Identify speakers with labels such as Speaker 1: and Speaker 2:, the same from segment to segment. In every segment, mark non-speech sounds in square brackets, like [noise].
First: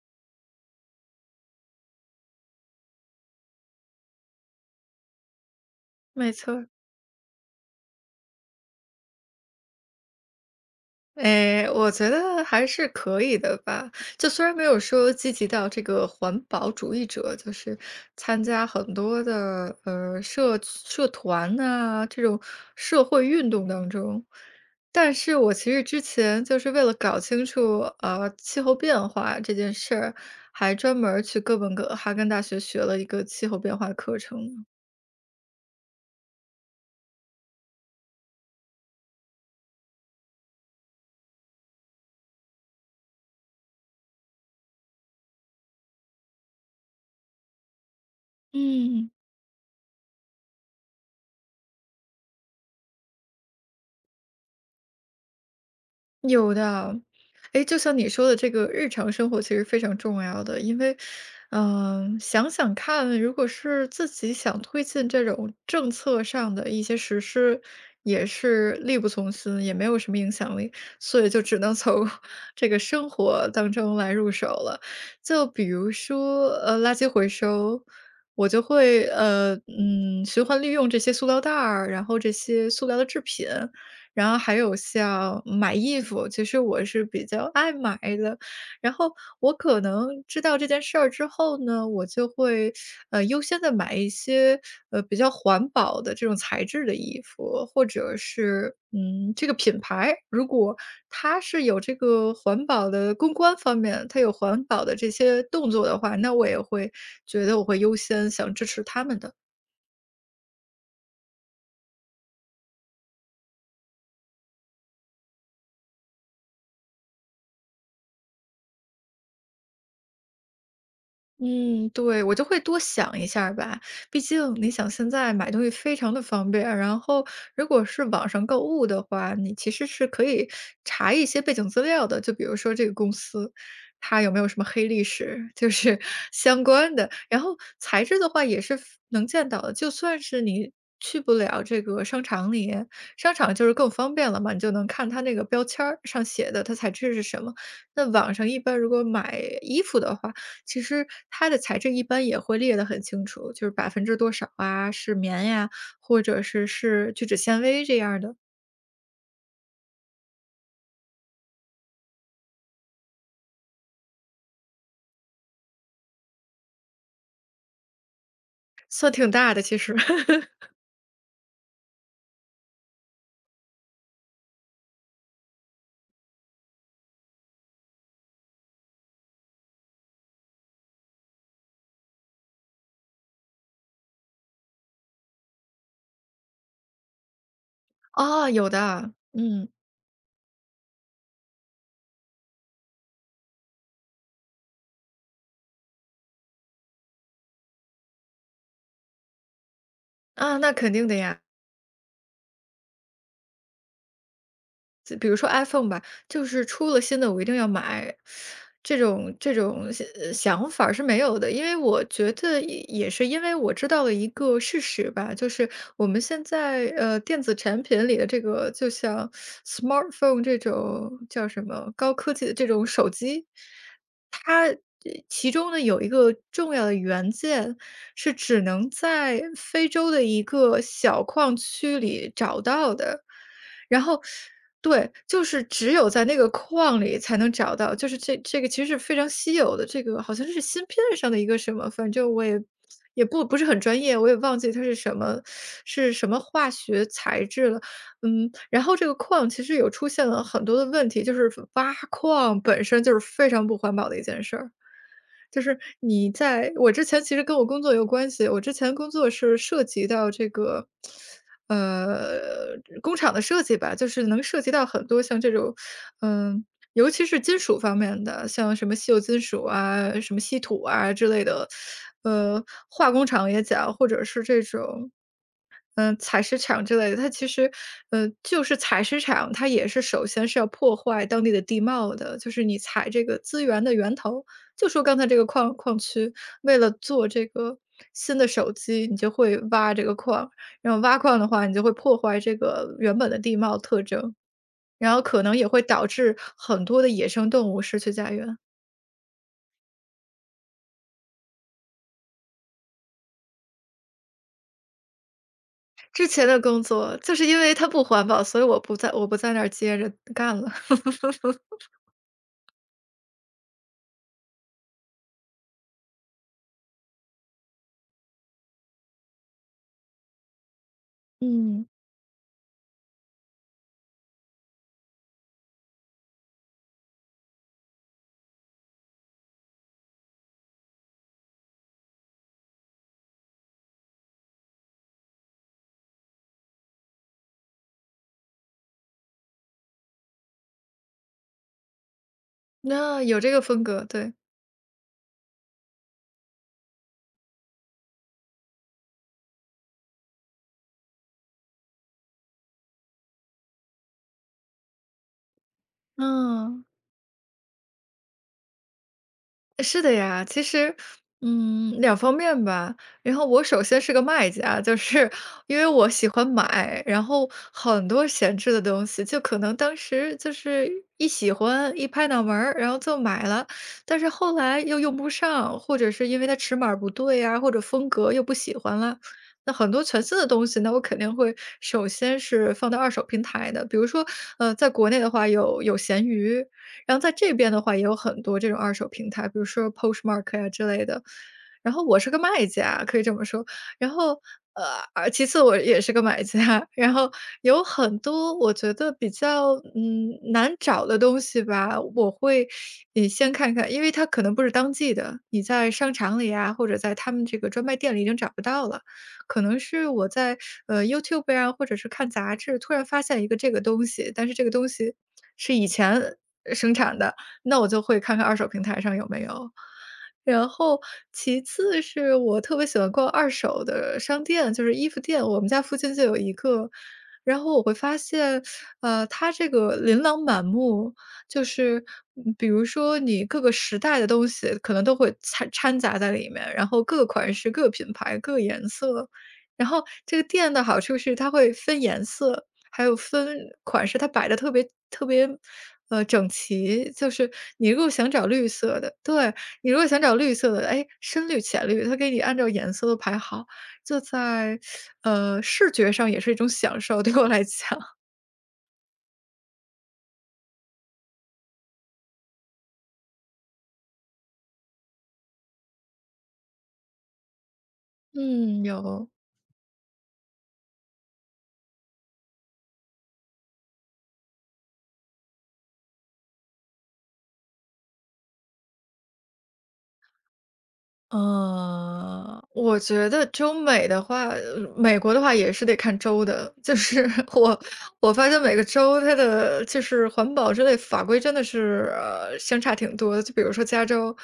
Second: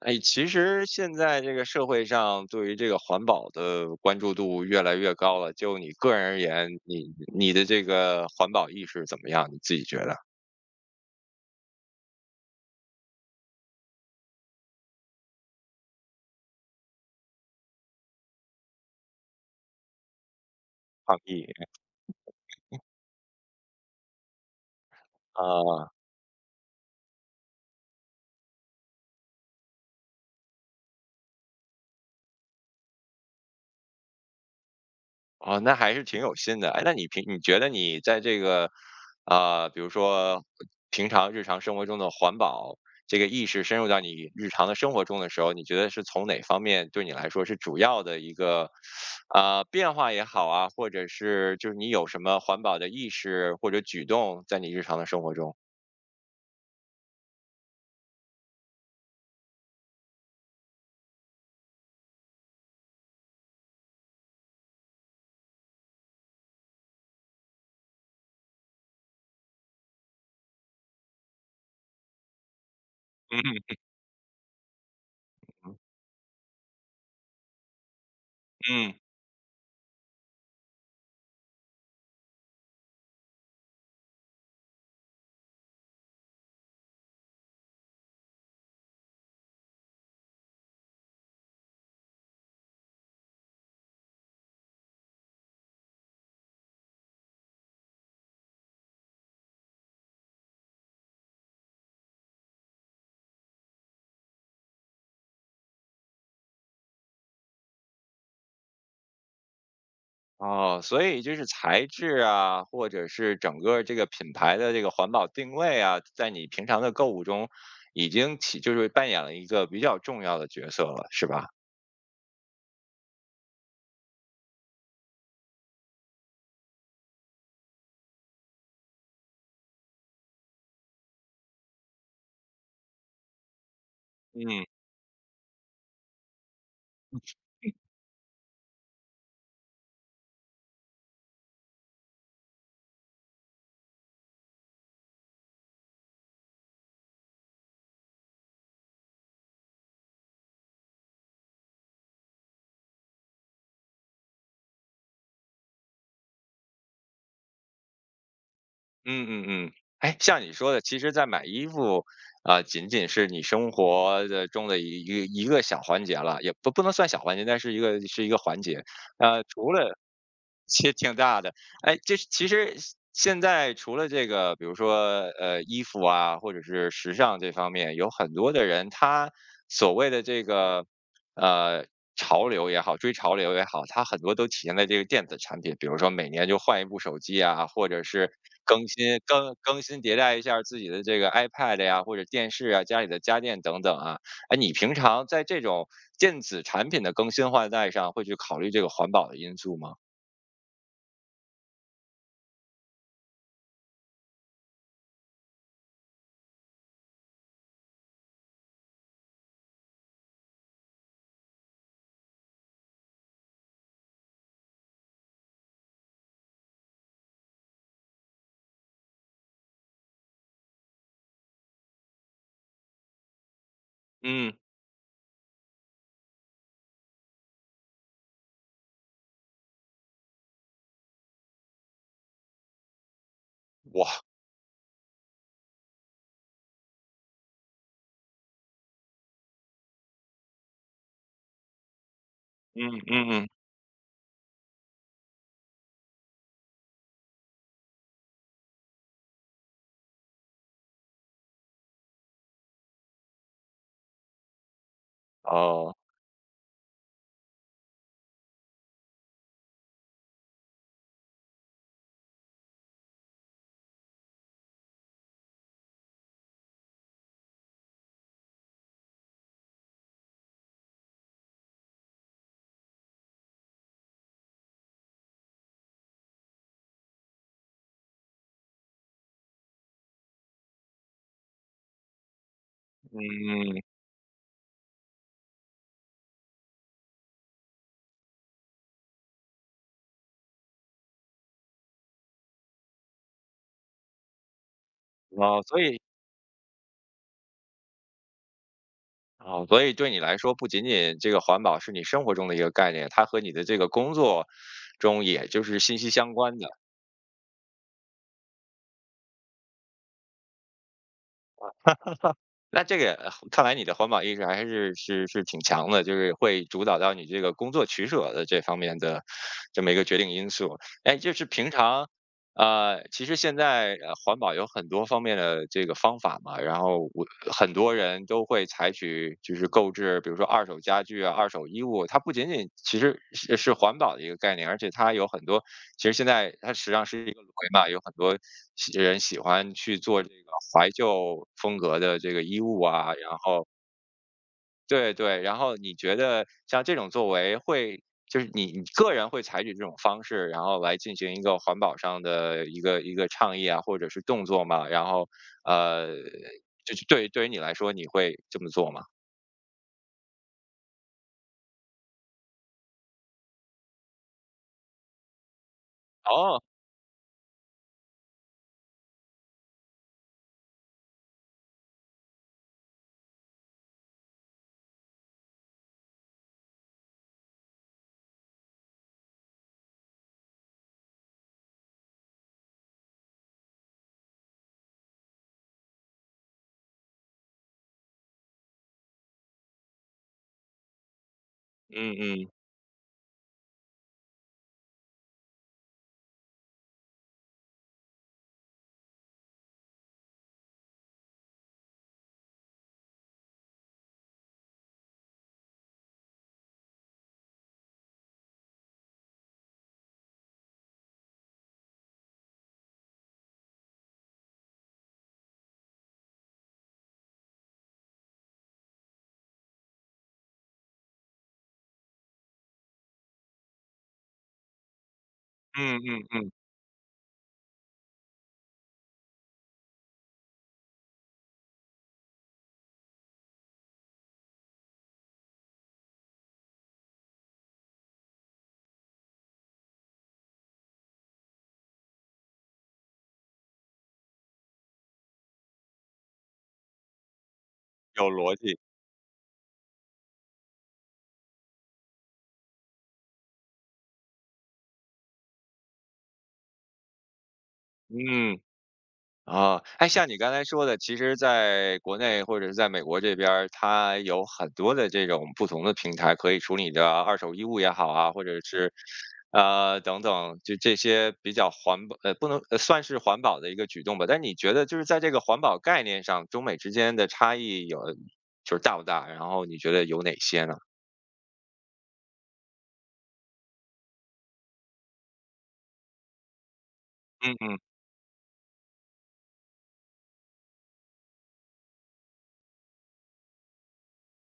Speaker 1: 哎，其实现在这个社会上对于这个环保的关注度越来越高了。就你个人
Speaker 2: 没
Speaker 1: 而
Speaker 2: 错
Speaker 1: 言，
Speaker 2: 儿，
Speaker 1: 你的这个环保意识怎么样？你自己觉得？
Speaker 2: 哎，我觉得还是可以的吧。就虽然没有说积极到这个环保主义者，就是参加很多的社
Speaker 1: 抗议
Speaker 2: 团呐、这种社会运动当中，但是我其实
Speaker 1: 啊。
Speaker 2: 之前就是为了搞清楚气候变化这件事儿，还专门儿去哥本哈根大学学了一个气候变化课程
Speaker 1: 哦，那还是挺有心的。哎，那你觉得你在这个，啊、比如说平常日常生活中的环保这个意识深入到你日常的生活中的时候，你觉得是从哪方面对你来说是主要的一个，
Speaker 2: 嗯。
Speaker 1: 啊、变化也好啊，或者是就是你有什么环保的意识或者举动在你日常的生活中？
Speaker 2: 有的，哎，就像你说的这个日常生活其实非常重要的，因为，想想看，如果是自己想推进这种政策上的一些实施，也是力不从心，也没有什么影响力，所以就只能从 [laughs] 这个生活
Speaker 1: 嗯
Speaker 2: 当中来入手了。就比如说，垃圾回收。我就
Speaker 1: 嗯。
Speaker 2: 会循环利用这些塑料袋儿，然后这些塑料的制品，然后还有像买衣服，其实我是比较爱买的。然后我可能知道这件事儿之后呢，我就会优先的买一些比较环保的这种材质的衣服，或者是这个品牌，如果它是有这个环保的公关方面，它有环保的这些动作的话，那我也会觉得我会优先想支持他们的。
Speaker 1: 哦，所以就是材质啊，或者是整个这个品牌的这个环保定位啊，在你平常的购物中已经起就是扮演了一个比较重要的角色了，是吧？
Speaker 2: 嗯，对，我就会多想一下儿吧。毕竟你想现在买东西非常的方便，然后如果是网上购物的话，你其实是可以查一些背景资料的，就比如说这个公司它有没有什么
Speaker 1: 嗯
Speaker 2: 黑历史，就是 [laughs] 相关的。然后材质的话也是能见到的，就算是你。去不了这个商场里，商场就是更方便了嘛，你就能看它那个标签儿上写的它材质是什么。那网上一般如果买衣服的话，其实它的材质一般也会列得很清楚，就是百分之多少啊，是棉呀，或者是聚酯纤维这样儿的，
Speaker 1: 嗯嗯嗯。哎，像你说的，其实，在买衣服啊、仅仅是你生活的中的一个小环节了，也不能算小环节，但是一个环节。
Speaker 2: 算挺
Speaker 1: 呃，
Speaker 2: 大的
Speaker 1: 除
Speaker 2: 其实。
Speaker 1: 了
Speaker 2: [laughs]
Speaker 1: 其实挺大的。哎，这是其实现在除了这个，比如说呃衣服啊，或者是时尚这方面，有很多的人他所谓的这个呃潮流也好，追潮流也好，他很多都体现在这个电子产品，比如说每年就换一部手机啊，或者是
Speaker 2: 哦，有的，嗯，
Speaker 1: 更新迭代一下自己的这个 iPad 呀、或者电视啊、家里的家电等等啊。哎，你平常在这种电子产品的更新换代上，会去考虑这个环保的因素吗？
Speaker 2: 啊，那肯定的呀。就比如说 iPhone 吧，就是出了新的我一定要买，这种想法儿是没有的。因为我觉得也是因为我知道了一个事实吧，就是我们现在，电子产品里的这个就像 smartphone 这种叫什么，高科技的这种手机，
Speaker 1: 嗯。
Speaker 2: 它其中呢有一个重要的元件是只能在非洲的一个小矿区里找到的。然
Speaker 1: 哇，
Speaker 2: 后对，就是只有在那个矿里才能找到，就是这个其实是非常稀有的，这个好像是芯片上的一个什么，反正我也
Speaker 1: 嗯
Speaker 2: 也
Speaker 1: 嗯，
Speaker 2: 不
Speaker 1: 嗯，
Speaker 2: 不是很专业，我也忘记它是什么化学材质了。然后这个矿其实有出现了很多的问题，就是挖矿本身就是非常不环保的一件事儿。就是
Speaker 1: 哦，
Speaker 2: 你在我之前其实跟我工作有关系，我之前工作是涉及到这个，呃，工厂的设计吧，就是能涉及到很多像这种，嗯、尤其是金属方面的，像什么稀有金属啊、什么稀土啊之类的，呃，化工厂也讲，或者是这种采石场之类的，它其实，就是采石场，它也是首先是要破坏当地的地貌的，就是你采这个资
Speaker 1: 嗯，
Speaker 2: 源的源头。就说刚才这个矿区，为了做这个新的手机，你就会挖这个矿，然后挖矿的话，你就会破坏这个原本的地貌特征，然后可能
Speaker 1: 哦，
Speaker 2: 也
Speaker 1: 所
Speaker 2: 会
Speaker 1: 以
Speaker 2: 导致很多的野生动物失去家园。
Speaker 1: 哦，所以对你来说，不仅仅这个环保是你生活中的一个概念，它和你的这个工作中也就是息息
Speaker 2: 之
Speaker 1: 相
Speaker 2: 前
Speaker 1: 关
Speaker 2: 的
Speaker 1: 的。
Speaker 2: 工作就是因为它不环保，所以我不在那儿接着干了。[laughs]
Speaker 1: 那这个看来你的环保意识还是挺强的，就是会主导到你这个工作取舍的这方面的这么一个决定因素。哎，就是平
Speaker 2: 嗯。
Speaker 1: 常，呃，其实现在环保有很多方面的这个方法嘛，然后很多人都会采取就是购置，比如说二手家具啊、二手衣物，它不仅仅其实是环保的一个概念，而且它有很多其实现在它实际上是一个轮回嘛，有很多喜欢去做这个怀旧风格的这个衣物啊，
Speaker 2: 那
Speaker 1: 然
Speaker 2: 有这个
Speaker 1: 后
Speaker 2: 风格，对。
Speaker 1: 对对，然后你觉得像这种作为会，就是你个人会采取这种方式，然后来进行一个环保上的一个倡议啊，或者是动作嘛？然后呃，
Speaker 2: 嗯。
Speaker 1: 就是对对于你来说，你会这么做吗？
Speaker 2: 是的呀，其实，两方面吧。然后我首先是个卖家，就是因为我喜欢
Speaker 1: 哦，
Speaker 2: 买，然后很多闲置的东西，就可能当时就是一喜欢，一拍脑门儿，然后就买了，但是后来又用不上，或者是因为它尺码儿不对呀，或者风格又不喜欢了。那很多全新的东西那我肯定会首先是放到二手平台的，比如说，在国内的话有闲鱼。然后在这边的话也有很多这种二手平台，比如说 Postmark 呀之类的。然后
Speaker 1: 嗯
Speaker 2: 我是个
Speaker 1: 嗯
Speaker 2: 卖家，可以这么说。然后，呃，而其次我也是个买家，[laughs] 然后有很多我觉得比较难找的东西吧，你先看看，因为它可能不是当季的，你在商场里啊，或者在他们这个专卖店里已经找不到了。可能是我在YouTube 呀、或者是看杂志，突然发现一个这个东西，但是这个东西是以前生产的，那我就会看看二手平台上有没有。然后其次是我特别喜欢逛二手的商店，就是衣服店，我们家附
Speaker 1: 嗯
Speaker 2: 近
Speaker 1: 嗯
Speaker 2: 就有
Speaker 1: 嗯，
Speaker 2: 一个。然后我会发现，它这个琳琅满目，就是比如说你各个时代的东西可能都会掺杂在里面，然后各个款式、各个品牌、各个颜色，然后这个店的好处是它会分颜色，还有分款式，它摆的特别特别，整齐。就是你如果想
Speaker 1: 有
Speaker 2: 找
Speaker 1: 逻
Speaker 2: 绿
Speaker 1: 辑，
Speaker 2: 色的对，你如果想找绿色的，哎，深绿、浅绿，它给你按照颜色都排好，这在，视觉上也是一种享受，对我来讲。
Speaker 1: 嗯。啊，哎，像你刚才说的，其实在国内或者是在美国这边儿，它有很多的这种不同的平台可以处理你的二手衣物也好啊，或者
Speaker 2: 嗯，
Speaker 1: 是，
Speaker 2: 有。
Speaker 1: 呃，等等，就这些比较环保，呃，不能呃算是环保的一个举动吧。但你觉得就是在这个环保概念上，中美之间的差异有就是大不大？然后你觉得有哪些呢？
Speaker 2: 嗯，我觉得中美的话，美国的话也是得看州的，就是 [laughs]
Speaker 1: 嗯嗯，
Speaker 2: 我发现每个州它的就是环保之类法规真的是相差挺多的。就比如说加州，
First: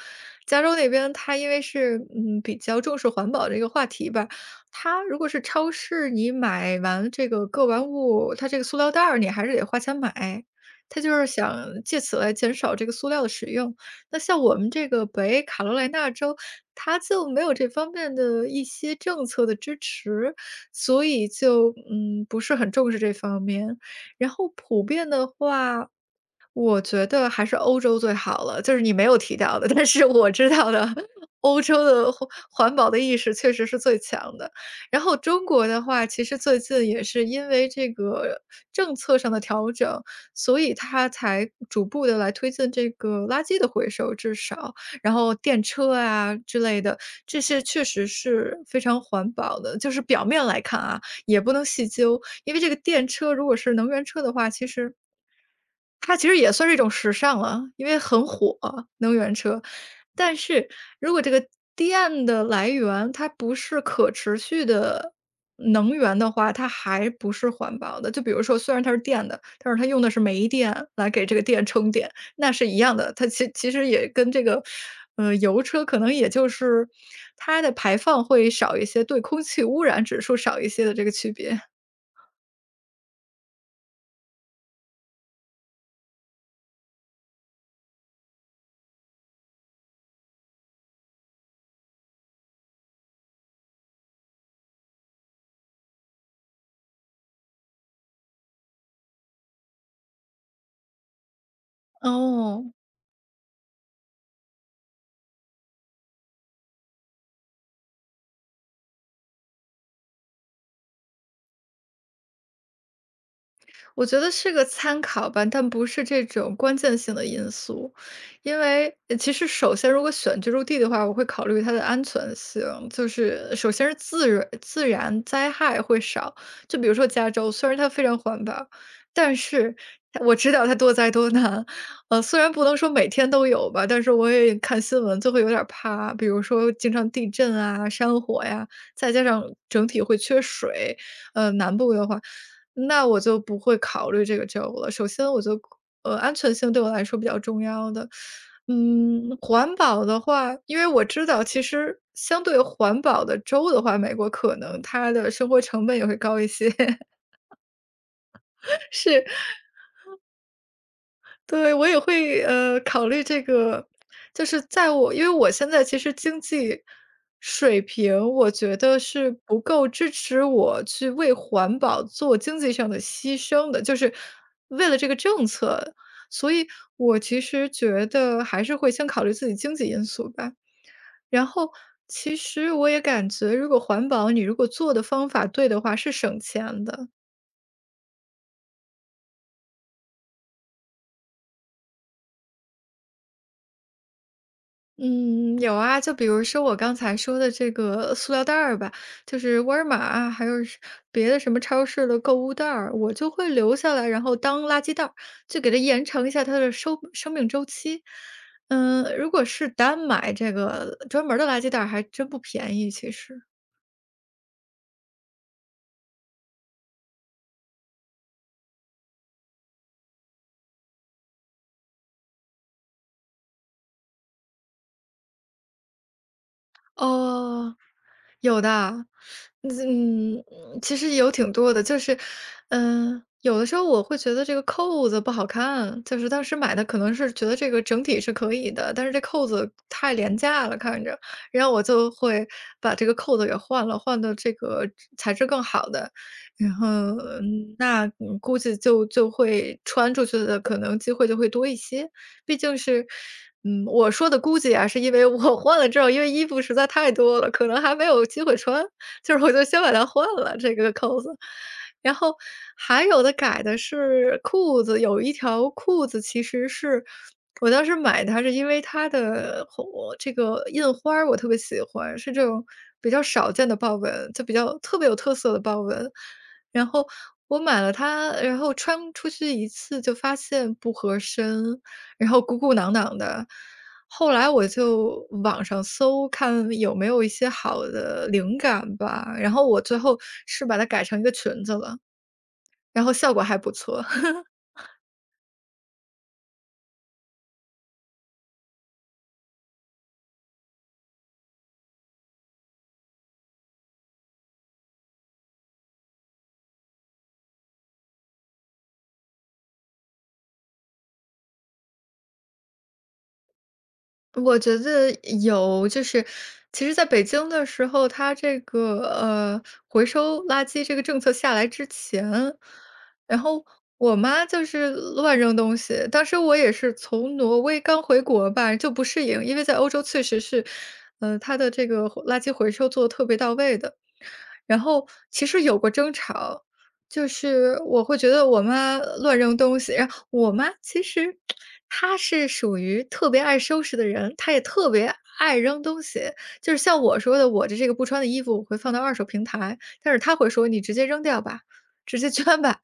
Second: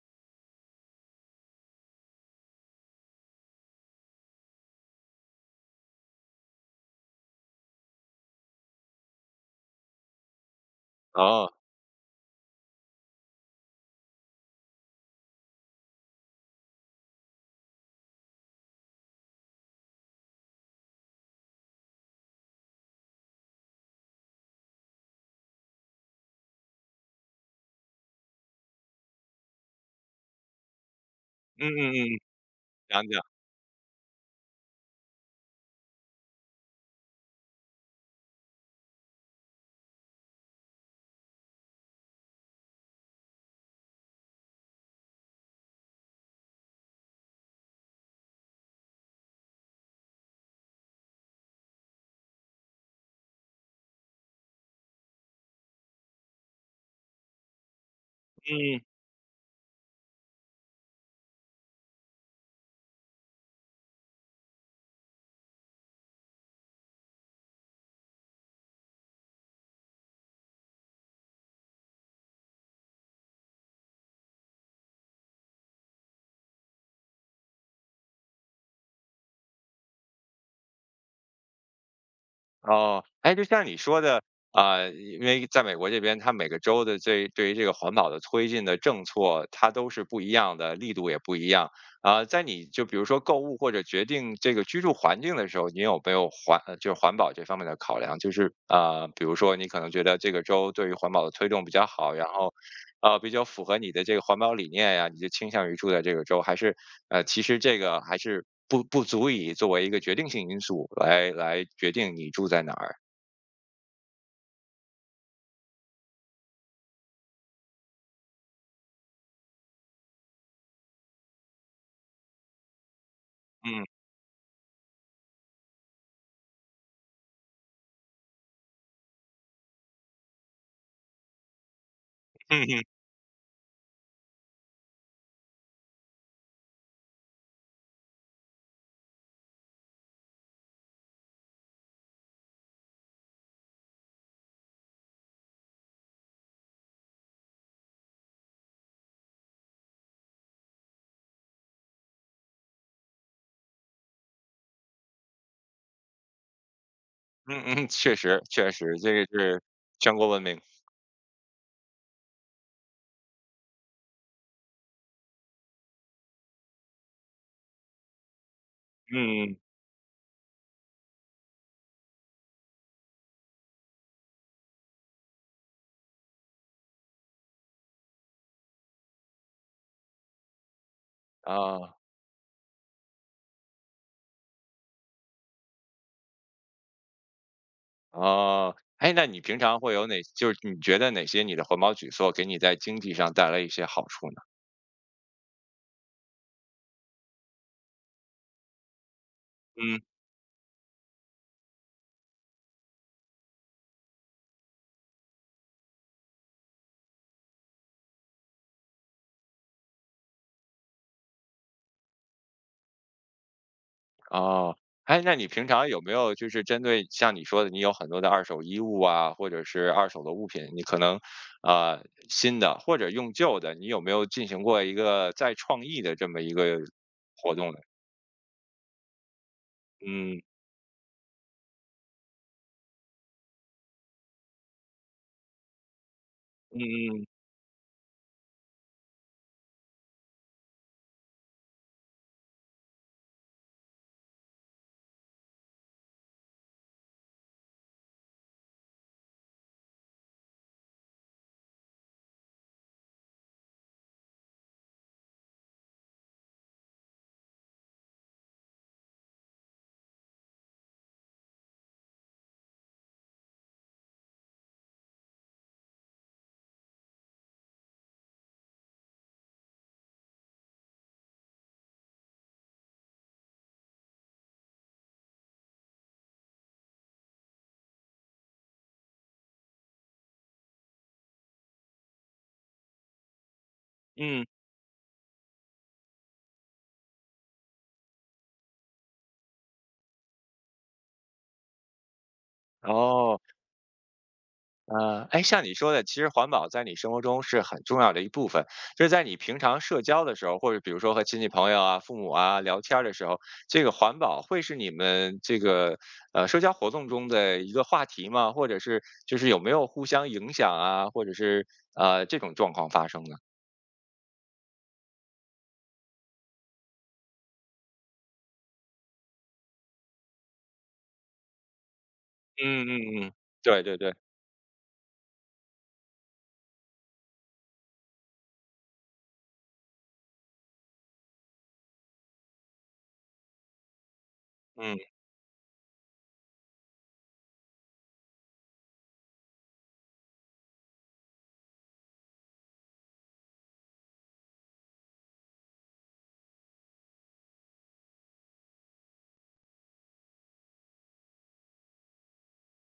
Speaker 2: 加州那边它因为是比较重视环保这个话题吧，它如果是超市你买完这个购完物，它这个塑料袋儿你还是得花钱买，它就是
Speaker 1: 哦，
Speaker 2: 想借此来减少这个塑料的使用。那像我们这个北卡罗来纳州，它就没有这方面的一些政策的支持，所以就，不是很重视这方面。然后普遍的话，我觉得还是欧洲最好了，就是你没有提到的，但是我知道的，欧
Speaker 1: 嗯
Speaker 2: 洲
Speaker 1: 嗯
Speaker 2: 的
Speaker 1: 嗯，
Speaker 2: 环保的
Speaker 1: 讲
Speaker 2: 意
Speaker 1: 讲，
Speaker 2: 识确实是最强的。然后中国的话，其实最近也是因为这个政策上的调整，所以它才逐步的来推进这个垃圾的回收，至少，然后电车啊之类的，这些确实是非常环保的。就是表面来看啊，也不能细究，因为这个电车如果是能源车的话，其实它其实也算是一种时尚了，因为很火，
Speaker 1: 嗯。
Speaker 2: 能源车。但是如果这个电的来源，它不是可持续的能源的话，它还不是环保的。就比如说，虽然它是电的，但是它用的是煤电来给这个电充电，那是一样的。它其实也跟这个，油车可能也就是它的排放会少一些，对空气污染指数少一些的这个区别。
Speaker 1: 哦，哎，就像你说的，啊、因为在美国这边，它每个州的这对于这个环保的推进的政策，它都是不一样的，力度也不一样。啊、在你就比如说购物或者决定这个居住环境的时候，你有没有就是环保这方面的考量？就是啊、比如说你可能觉得这个州对于环保的推动比较好，然后
Speaker 2: 哦。
Speaker 1: 啊，比较符合你的这个环保理念呀，你就倾向于住在这个州，还是呃，其实这个还是不足以作为一个决定性因素来决定你住在哪儿。
Speaker 2: 我觉得是个参考吧，但不是这种关键性的因素。因为其实首先，如果选居住地的话，我会考虑它的安全性，就是首
Speaker 1: 嗯
Speaker 2: 先是自然灾害会少。就比如说加州，虽然它非常环保，但是它我知道它多灾多难。虽然
Speaker 1: 嗯
Speaker 2: 不能
Speaker 1: 嗯
Speaker 2: 说每天都有吧，但是我也看新闻就会有点儿怕，比如说经常地震啊、山火呀，再加上整体会缺水。南部的话。那我就不会考虑这个债务了。首先我就安全性对我来说比较重要的。嗯，环保的话，因为我知道其实相对环保的州的话，美国可能它的生活成本也会高一些，[laughs]
Speaker 1: 嗯嗯，确实确实，这
Speaker 2: 是
Speaker 1: 个是全国闻名。
Speaker 2: 对，我也会，考虑这个，就是在我因为我现在其实经济水平，我觉得是
Speaker 1: 嗯
Speaker 2: 不够支持我去为环保做经济上的牺牲的，就是为了这个政策，所以我其实觉得还是会先考虑自己经济因素吧。然后
Speaker 1: 啊
Speaker 2: 其实我也感觉，如果环保，你如果做的方法对的话，是省钱的。
Speaker 1: 啊，哎，那你平常会有哪，就是你觉得哪些你的环保举措给你在经济上带来一些好处呢？
Speaker 2: 嗯，有啊，就比如说我刚才说的这个塑料袋儿吧，就是沃尔玛
Speaker 1: 嗯。
Speaker 2: 啊，还有是别的什么超市的购物袋儿，我就会留下来，然后当垃圾袋儿，就给它延长一下它的生命周期。嗯，如果是单买这个专门儿的垃圾袋儿，还真不便宜，其实。
Speaker 1: 哦，哎，那你平常有没有就是针对像你说的，你有很多的二手衣物啊，或者是二手的物品，你可能啊新的或者用旧的，你有没有进行过一个再创意的这么一个活动
Speaker 2: 哦，
Speaker 1: 呢？
Speaker 2: 有的。嗯，
Speaker 1: 嗯
Speaker 2: 嗯其实有挺多的，就是，嗯，有的时候我会觉得这个扣子不好看，就是当时买
Speaker 1: 嗯
Speaker 2: 的可能
Speaker 1: 嗯
Speaker 2: 是觉得这个整体是可以的，但是这扣子太廉价了，看着，然后我就会把这个扣子给换了，换到这个材质更好的，然后，嗯，那，嗯估计就会穿出去的可能机会就会多一些。毕竟是嗯，我说的估计啊，是因为我 [laughs] 换了之后，因为衣服实在太多了，可能还没有机会穿，就是我就先把它换了这个扣子。然后还有的改的是裤子，有一条裤子其实是我当时买它是因为它的我这个印花儿我特别喜欢，是这种比较少见的豹纹，就比较特别有特色的豹纹。然后我买了它，然后穿出去一次就发现不合身，然后鼓鼓囊囊的。后
Speaker 1: 嗯，
Speaker 2: 来我就网上搜，看有没有一些好的灵感吧，然后我最后是把它改成一个裙子了，然后效
Speaker 1: 哦。
Speaker 2: 果还不错。[laughs]
Speaker 1: 呃，哎，像你说的，其实环保在你生活中是很重要的一部分，就是在你平常社交的时候，或者比如说和亲戚朋友啊、父母啊聊天儿的时候，这个环保会是你们这个社交活动中的一个话题吗？或者是就是有没有互相影响啊，或者是这种状况发生呢？
Speaker 2: 我觉得有，就是其实在北京的时候，它这个回收垃圾这个政策下来之前，
Speaker 1: 嗯嗯嗯，
Speaker 2: 然后
Speaker 1: 对对对，
Speaker 2: 我妈就是乱扔东西。当时我也是从挪威刚回国吧，就不适应，因为在欧洲确实是，它的这个回垃圾回收做的特别到位的。然后
Speaker 1: 嗯
Speaker 2: 其实有过争吵，就是我会觉得我妈乱扔东西，我妈其实她是属于特别爱收拾的人，她也特别爱扔东西。就是像我说的，我的这个不穿的衣服我会放到二手平台，但是她会说：“你直接扔掉吧，直接捐吧。”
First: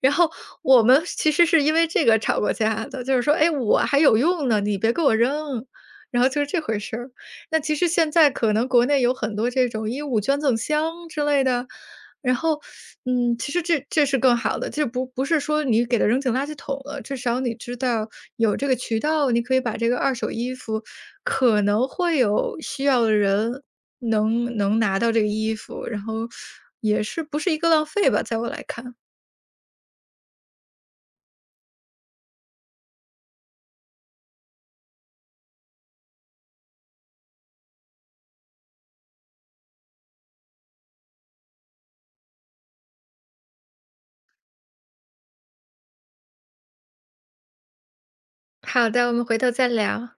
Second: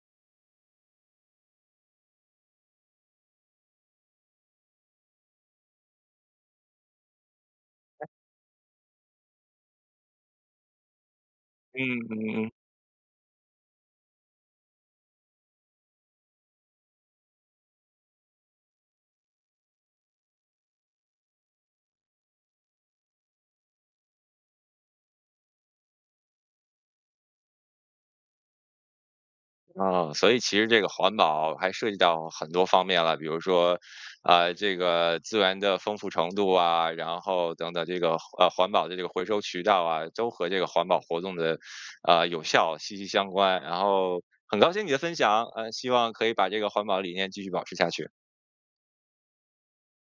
Speaker 2: 然后我们其实是因为这个吵过架的，就是说：“哎，我还有用呢，你别给我扔。”然后就是这回事儿。那其实现在可能国内有很多这种衣物捐赠箱之类的，
Speaker 1: 嗯
Speaker 2: 然
Speaker 1: 嗯嗯。
Speaker 2: 后，嗯，其实这这是更好的，这不是说你给它扔进垃圾桶了，至少你知道有这个渠道，你可以把这个二手衣服可能会有需要的人能拿到这个衣服，然后也是不是一个浪费吧，在我来看。
Speaker 1: 啊，所以其实这个环保还涉及到很多方面了，比如说，啊、这个资源的丰富程度啊，然后等等，这个环保的这个回收渠道啊，都和这个环保活动的有效息息相关。然后很高兴你的分享，呃，希望可以把这个环保理念继续保持下去。
Speaker 2: 好的，我们回头再聊。